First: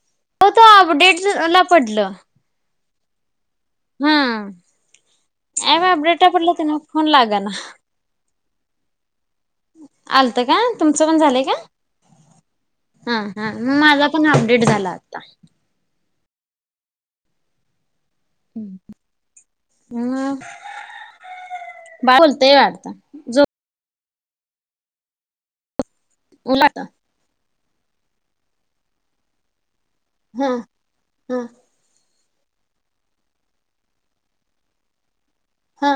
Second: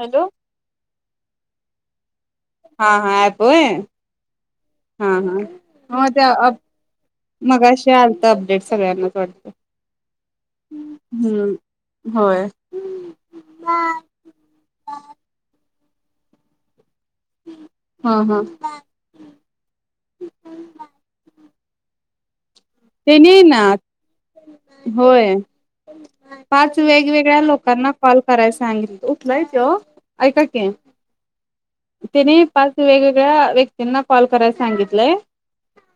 Hello अहो तो update ला पडलं. हा हा आत होय हा हां-हां ऍप मग अपडेटला तेअ पडलं अप ते ना फोन लागा ना मघाशी आलंत अपडेट्स. सगळ्यांनाच वाटतं. आलत का? तुमचं पण झालंय का? हम्म होय हा-हा म हा माझा पण अपडेट झाला आता. हम्म हां हा दाय हूल ते वाटत तेनी जो ना होय पाच वाटत वेगवेगळ्या लोकांना कॉल कराय सांगितल उठलाय त्यो हम-हम्म त्यांनी पाच वेगवेगळ्या व्यक्तींना कॉल कराय सांगितलंय. हा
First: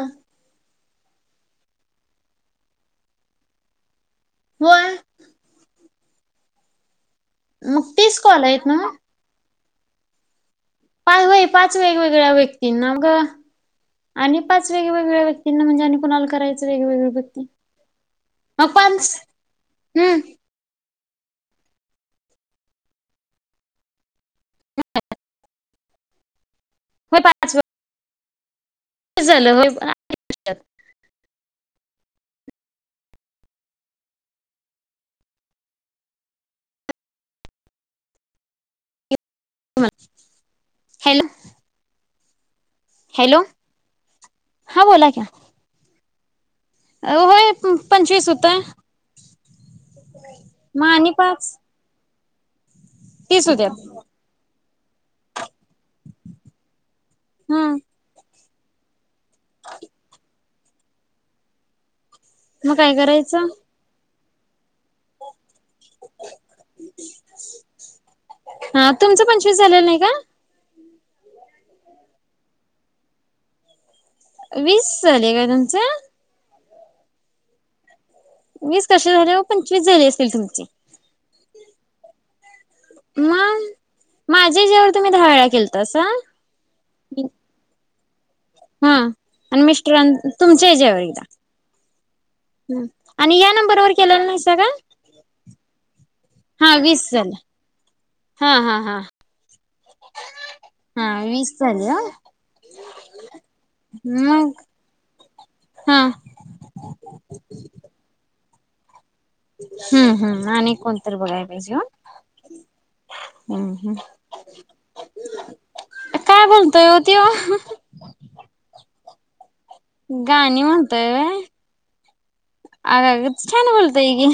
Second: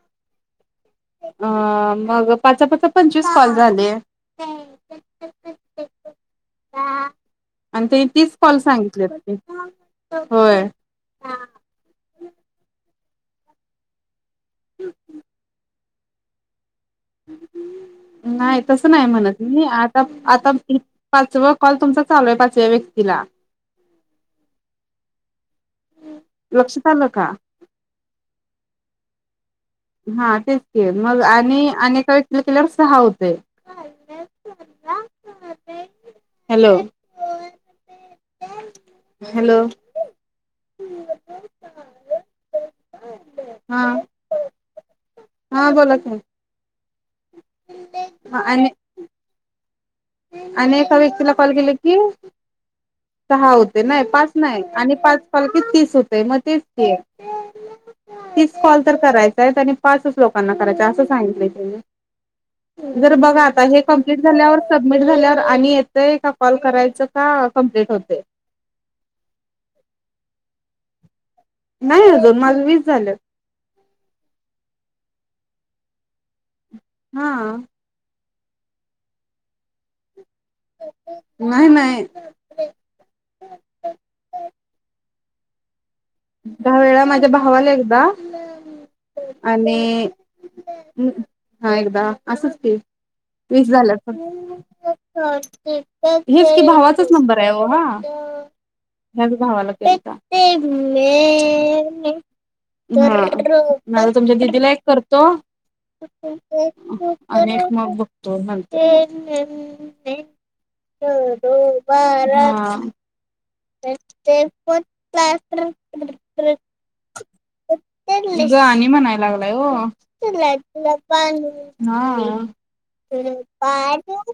अ मग पाचा पाचा पंचवीस कॉल झाले. होय हा आणि मग तेनी तीस कॉल आहेत ना सांगितलेत की होय पाय व्हय पाच वेगवेगळ्या व्यक्तींना क आणि पाच वेगवेगळ्या व्यक्तींना म्हणजे आणि कुणाल कराय नाही मग तसं नाही पाच म्हणत मी आता हम्म आता पाचवा कॉल तुमचा चालू आहे पाचव्या व्यक्तीला [inaudible] लक्षात आल होय का? पाच [unintelligible] झालं व्हय. हा तेच की मग आणि आणिक.... [inaudible] सहा होतय हॅलो [inaudible] हॅलो हॅलो हा हा बोला क्या हा बोला की? अ व्हय पंचवीस होता. आणि आणि एका व्यक्तीला कॉल केले की, तीस सहा होत्यात होते नाय पाच नाय आणि पाच कॉल की तीस होतय म तेच की हा तीच कॉल तर करायच आहेत आणि पाचच लोकांना करायचाय असं सांगितलंय मग काय तिन जर बघा करायचं आता हे क केस झाल्यावरच सबमिट झाल्यावर आणि येतय का कॉल करायचं का कमप्लीट होतय. हा तुमचं पंचवीस झालेलं नाही का नाई अजून माझ वीस झालं. वीस झाले का तुमचं? हा वीस कशे झाले हो पंचवीस झाले असतील तुम च नाही नाही मग माझ्या जेव तर... मी दहावेळा केलतो. दहा वेळा माझ्या भावाला एकदा हा आणि मिस्टरां तुमच्या याच्यावर एकदा हा एकदा असच ते आणि या वीस नंबरवर झाल्यात केलेला नाहीसा का एक हेच की हा भावाचाच वीस नंबर झाले आहे हो हा हा हा हा ह्याच भावाला केलता. हा वीस झाले हा. मी हा तुमच्या मग दिदीला एक करतो हा आणि एक मग बघतो... [inaudible] हम्म हम्म आणि कोणतरी बघाय पायजे ओ. काय बोलतोय हो त्यो गाणी म्हणायलाय नाही ओ गाणी हा म्हणतोय व्हय अग छान बोलतय की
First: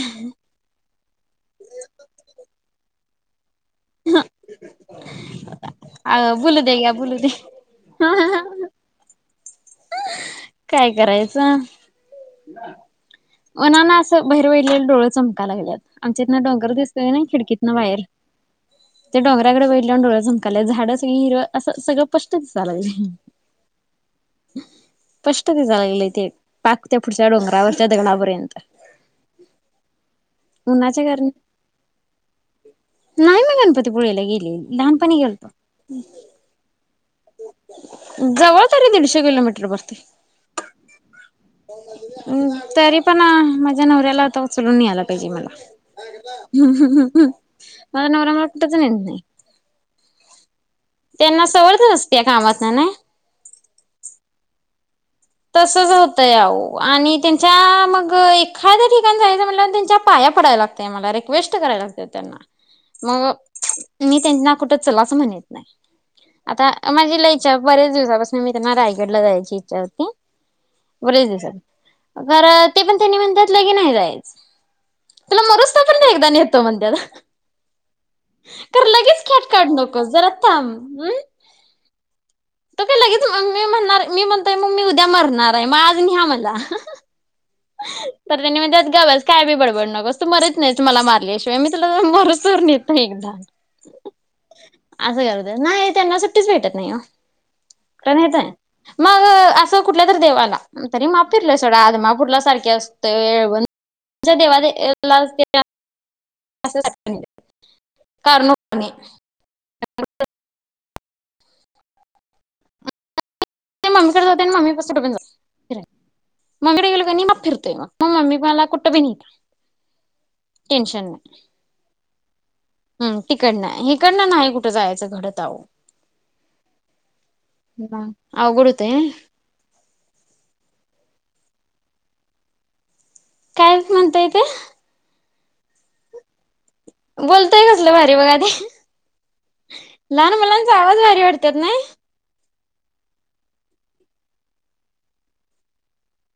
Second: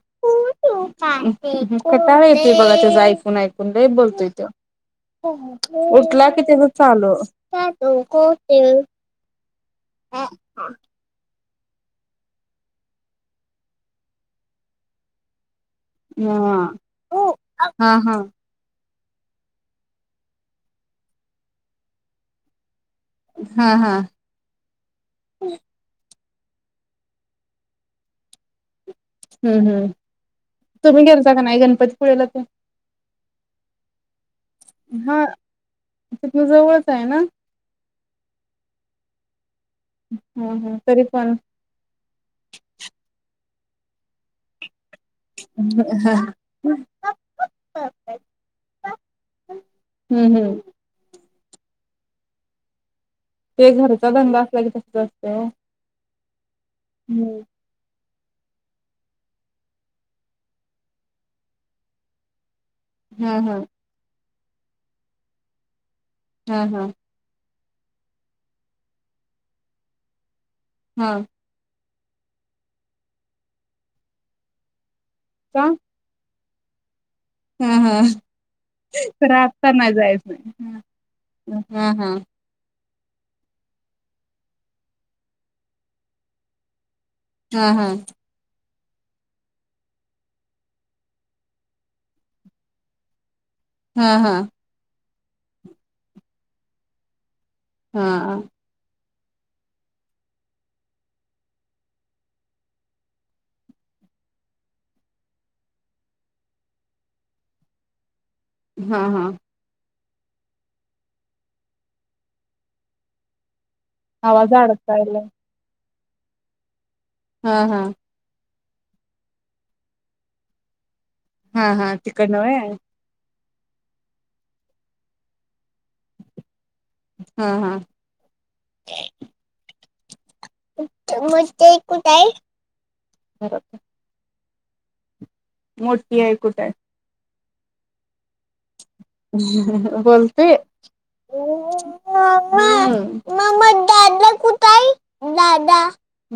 आ कटाळ येतुय बघा तेच ऐकून ऐकून. लय बोलतोय त्यो अ उठला कि बोलू त्याच दे घ्या चालू बोलू दे काय करायचं. [inaudible] उनान असं बाहीर बघितलंल डोळ चमकाय लागल्यात. आमच्या इतन हा डोंगर दिसतोय नाई खिडकीतन हा बाहेर. हा ते डोंगराकड बघितल्यावर डोळ्या चमकायला लागल्यात झाड सगळी हीर असं सगळं स्पष्ट दिसायला लागलय. हा हम स्पष्ट दिसाय लागलय ते. पाक त्या पुढच्या डोंगरावरच्या दगडापर्यंत हम्म हम्म तुम्ही उन्हाच्या कारण गेलता का नाय गणपतीपुळ्याला तेन? नाही मी गणपतीपुळ्याला गेली हा तिथन जवळच हायं ना? जवळ तरी दीडशे किलोमीट ह ह तरी पण [unintelligible] तरी पण..... माझ्या नवऱ्याला आता उचलून न्याल्यात [unintelligible] पाहिजे मला हम्म हु-हु-हु माझा नवरा मला कुठच नेत नाई. हम्म त्यांना सवळ [unintelligible] त्या कामातन नाय ते घरचा धंदा असला की तसंच असतं. तसच होतंय आहो आणि हम्म. त्यांच्या मग एखाद्या ठिकाण जायचं म्हटल्यावं त्यांच्या पाया पडाय लागत मला रिक्वेस्ट कराय लागतिया त्यांना. मग हा हा मी त्यांना कुठ चलाच म्हणीत नाय. हा आता हा अ माझी लई इच्छा बऱेच दिवसापासन मी त्यांना रायगडला ला जायाची इच्छा होती. हा बरेच दिवसांनी तर ते पण त्यांनी म्हणत्यात की लगी न्हाय जायच. का? आता न्हेतो मणत्यात. ह ह तर खेट काढ आत्ता नाय नकोस जाईत जरा थांब नाय ह ह तर काय लगेच मग मी म्हणणार मी म्हणतोय मग मी उद्या मरणाराय मग आज न्ह्या मला हु हा हा हु तर त्यांनी मणत्यात गबस काय बी बडबडू नगोस तू मरत नाइस मला मारल्याशिवाय मी तुला मरुस्तोर नेत नाही एकदा हम हम असं करत्यात न्हाय त्यांना सुट्टीच भेटत नाई ओ हा मग अस तो कुठल्या तर देवाला तरी माप फिरलोय सोडा आदमापूर ला सारखी असतोय येळवण [inaudible] असं [inaudible] कारणो [inaudible] णे हा हा ते मम्मीकडे जाते आणि आवाज मम्मी [inaudible] जाते अडकायलाय फिरायला. मम्मीकडं गेलो आणि मग हा फिरतेय हा मग. मग मम्मी मला कुट बी [inaudible] टेन्शन नाय. हा हा तिकडन व्हय? हम् तिकडन हिकडनं नाही कुठं जायचं घडत आओ. हा हा [inaudible] अवघड हुतंय म ते कुठाय? काय म्हणतायेत? [inaudible] मोठी आई कुठ हायं? बोलतय कसलं भारी बघा ते लहान बोलते मुलांच आवाज भारी वाटत्यात नाय? हम्म. मग मम्मा दादा कुठ आहे दादा?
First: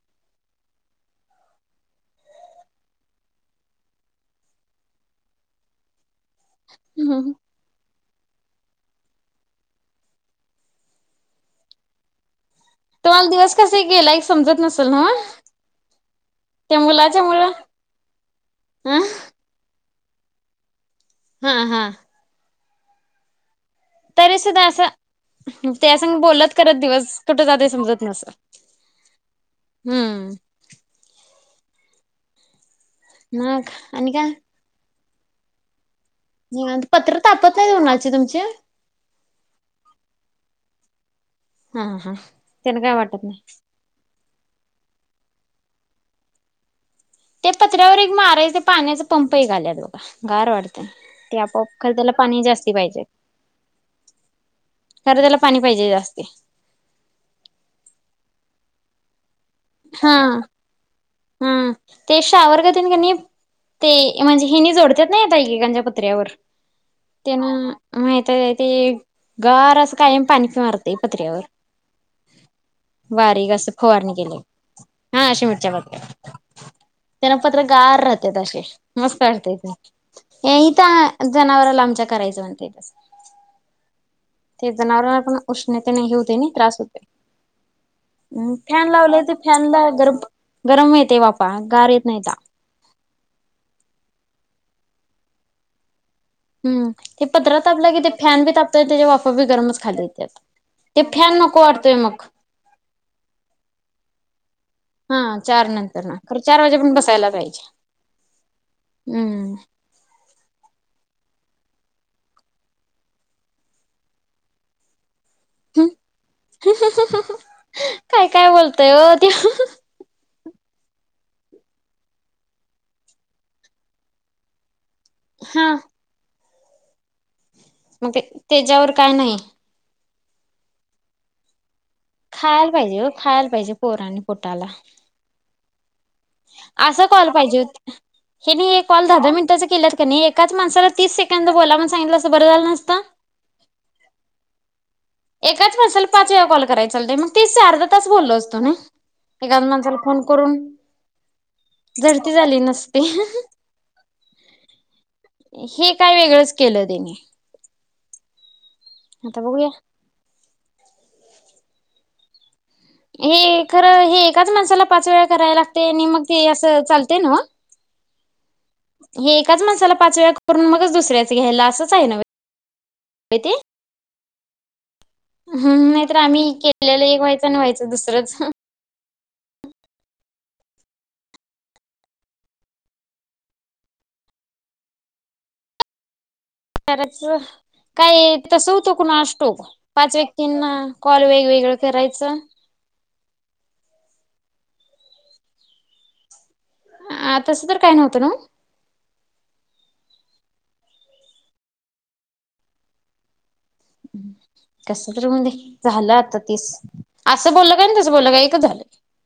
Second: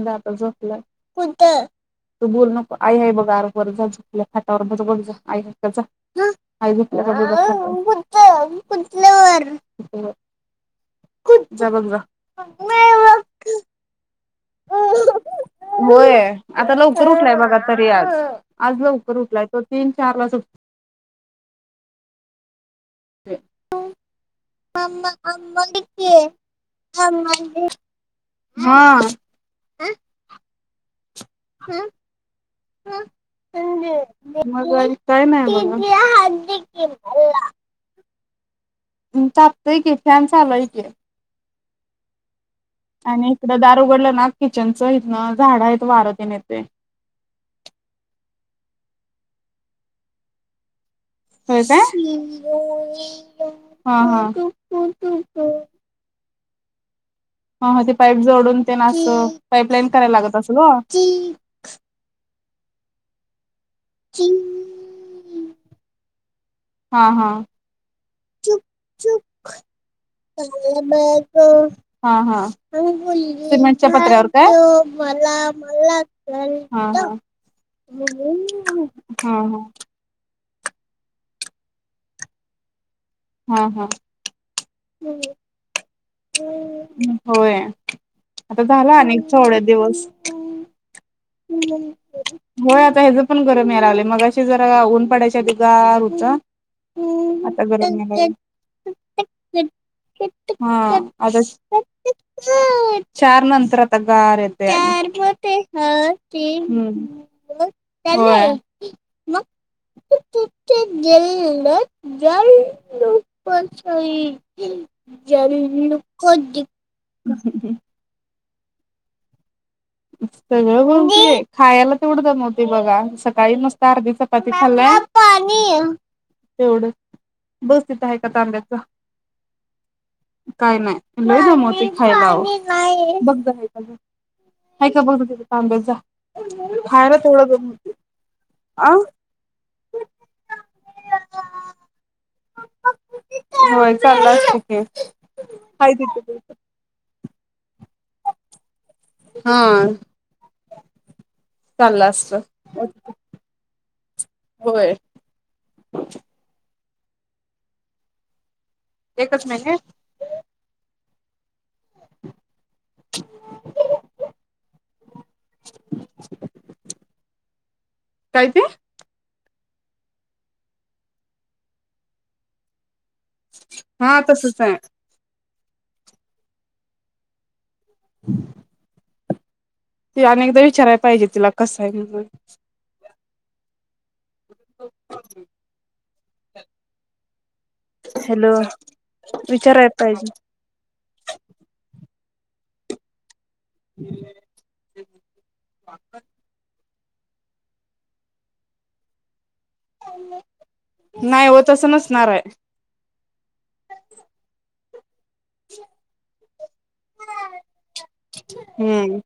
दादा झोपलाय. कुठ? तू बोलू नको आई आहे बघा आत बर जा झोपल्या खाटवर बरोबर जा आई आहे का जा. आई झोपल्याका बघूया थांम. त्या बाजूला तुम्हाला दिवस कस गेलाईस. होय आता त्या लवकर मुलाच्या उठलाय मुळ बघा तरी आज. आज अ लवकर उठलाय तो तीन चार वाजून, हा हा हम् तरी सुद्धा असं किती त्यासंग आहे? बोलत करत दिवस कुठ जातय मम्मा समजत नसल. हा. हम्म [inaudible] आणि काय मग दिवाळी काय नाही बगा. पत्र तापत नाही उणाची तुमची? त्या अ तापतोय की फॅन चालू हाय की. हा हा त्यान काय वाटत आणि नाही. इकडं दार उघडल ना किचनचं हितंन झाड आहेत वारतेन येतय. ते पत्र्यावर एक मारायच पाण्याच पंप एक आल्यात बघा गार वाटत होय पाहिजे काय? ह खरं त्याला पाणी पाहिजे जास्ती ह ह ह ते पाईप जोडून तेन असं पाईपलाईन करायला लागत असल ओ हम् ते शॉवर गतीनं कणी ते म्हणजे हिनि जोडत्यात नई आता एकेका पत्र्यावर तेन हा-हा, माहित आहे ते हा-हा गार असं कायम पाणी मारतय सिमेंटच्या पत्र्यावर पत्र्यावर बारीक असं फवारणी काय. केली हा ह शिमेटच्या पत्र्यावर हा त्यान पत्र गार राहत्यात हा हा हे इथ आ जनावरला आमच्या करायच म्हणते इथं असं हा हा ते जनावरांना पण उष्णतेने हे होतय नी त्रास होय होतय आता फॅन झाला लावल अनेक ते थोडे फॅनला दिवस गरम ऊन येतंय. होय आता हेच पण गरम याय लागलंय मगाशी जरा बघा ऊन पडायच्या आधी गार हो आता हम्म ते पत्रा आता तापला की गरम ते फॅन बी तापतय त्याच्या वाफा बी यायलागलाय. गरमच खाली येत्यात. हा ते फॅन आता नको वाटतोय मग चार नंतर आता गार येतय आणि हा चार नंतर ना खरं चार वाजेपर्यंत बसायला पाहिजे. हम्म-हम्म होय [inaudible] हम्म जाय इना काय ते काय काय बोलतोय ओ ते हंहं सगळं बोलतीय खायाला तेवढं दमवती बघा, सकाळी मस्त अर्धी चपाती खाल्ल्या. हाँ तेवढं बस तिथं मग आहे ते का तांब्याचा तेच्यावर काय नाही. काय नाही लई दमवतो- - होय ना खायला ओ बघ जा कि [inaudible] आस खायला कॉल तेवढं पाहिजेत, जमवते हे मी एक आ कॉल दहा दहा मिनिट च केल्यात त्यांनी, एकाच माणसाला तीस सेकंद बोला मुन सांगितल अस होयं चालु असतंय कि एकाच माणसाला पाच वेळा कॉल करायला चा - - ई मंग तीस च आरधा तास, बोललो असतो ना. एखाद हा माणसाला फोन करून चाललं असत. झडती झाली नसती. हंहं होय हे काय वेगळंच केलंत. तेणे एकच महिने. [unintelligible] हे खरं हे एकाच माणसाला पाच वेळा करा लागतंय नि मग ते अस चालतयं नव्हं काय ते ए- - त्याच माणसाला पाच वेळा करून मगच दुसऱ्याच घ्यायला असंच आहे न हाँ तसचं स [unintelligible] हम नाहीतर आम्ही केलेल एक व्हायचं न व्हायचं - - तर दुसरंच हं ते अनेकदा विचाराया पाहिजे तिला कसं हाय म्हणुन [unintelligible] करायच काय हॅलो तस होतं कुणास ठाऊक, विचाराय पाच पाहिजे. व्यक्तींना कॉल वेगवेगळं करायचं. [unintelligible] आ तसं तर काय नव्हतं नव्हं नाय ओ तसं नसणाराय. हं कसं झालं आता तीस, आसं बोललं काय न तसं बोललं काय एकच झालं. हम्म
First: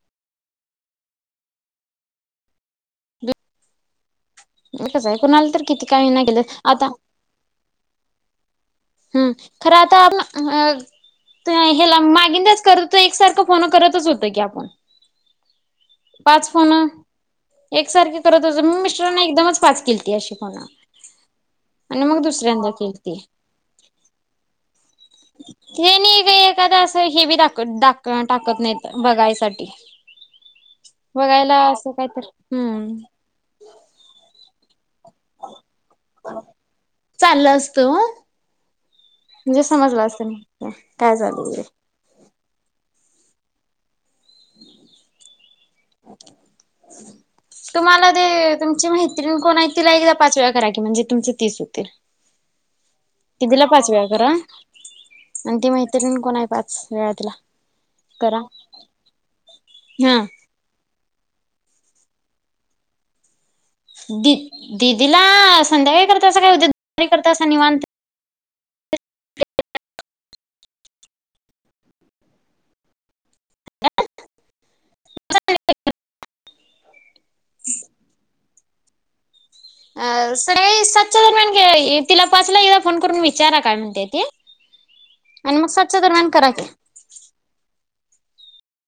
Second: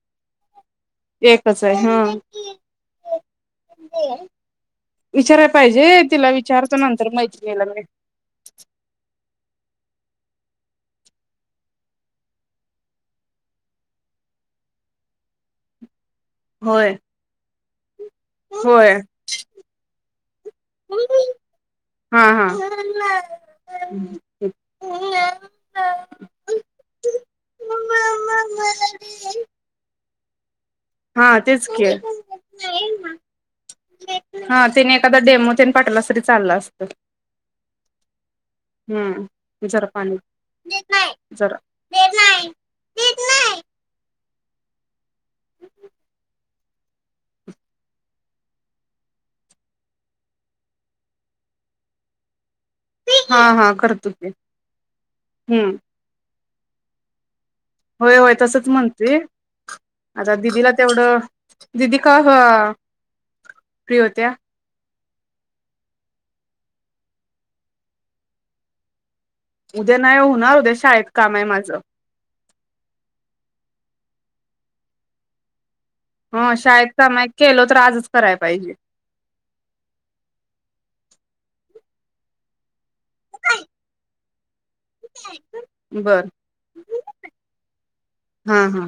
एकच हाय हं [unintelligible] एकच आहे कुणाला विचाराय तर किती पाहिजे काय ना तिला केलं विचारतो आता नंतर मैत्रीनिला मी [unintelligible] हूं खरं आता अप हं अ ते हे ला मागिंदच करतोय एकसारखं फोन करतच होतय की आपण पाच फोन होय एकसारखी करत होतं हु होय मिस्टरांना एकदमच पाच केलती अशी फोन आण मंग हा हा. दुसऱ्यांदा केलती. हे नई का एखाद असं हे बी दाख दाख टाकत नाहीत बघायसाठी [inaudible] हा बघायला तेच की असं काहीतरी हम्म हा तिने एखादा डेमो तेन पाटवलास तरी चाललं असतं चाललं असतं म्हणजे हम्म जरा समजलं पाणी असतं दे काय झालं जरा वगैरे. [inaudible] [inaudible] तुम्हाला ते तुमची मैत्रीण कोण आहे तिला एकदा पाच वेळा करा की म्हणजे तुमचे तीस होतील. हा दीदीला हा पाच वेळा करतो की करा आणि ती हम्म मैत्रीण कोण आहे पाच वेळा तिला होय होय करा तसच म्हणतेय हा आता दिदीला तेवढं दिदी का हा दी दी तिला संध्याकाळी करतसा काय उद्या दुपारी करतसा निवांत उद्या नाही वो होणार उद्या शाळेत काम आहे माझं. हो शाळेत काम आहे केल तर आजच करायला पाहिजे अ सकाळी सातच्या दरम्यान तिला पाचला एकदा फोन करून विचारा काय म्हणते ती आणि मग सातच्या बर दरम्यान करा की हा हा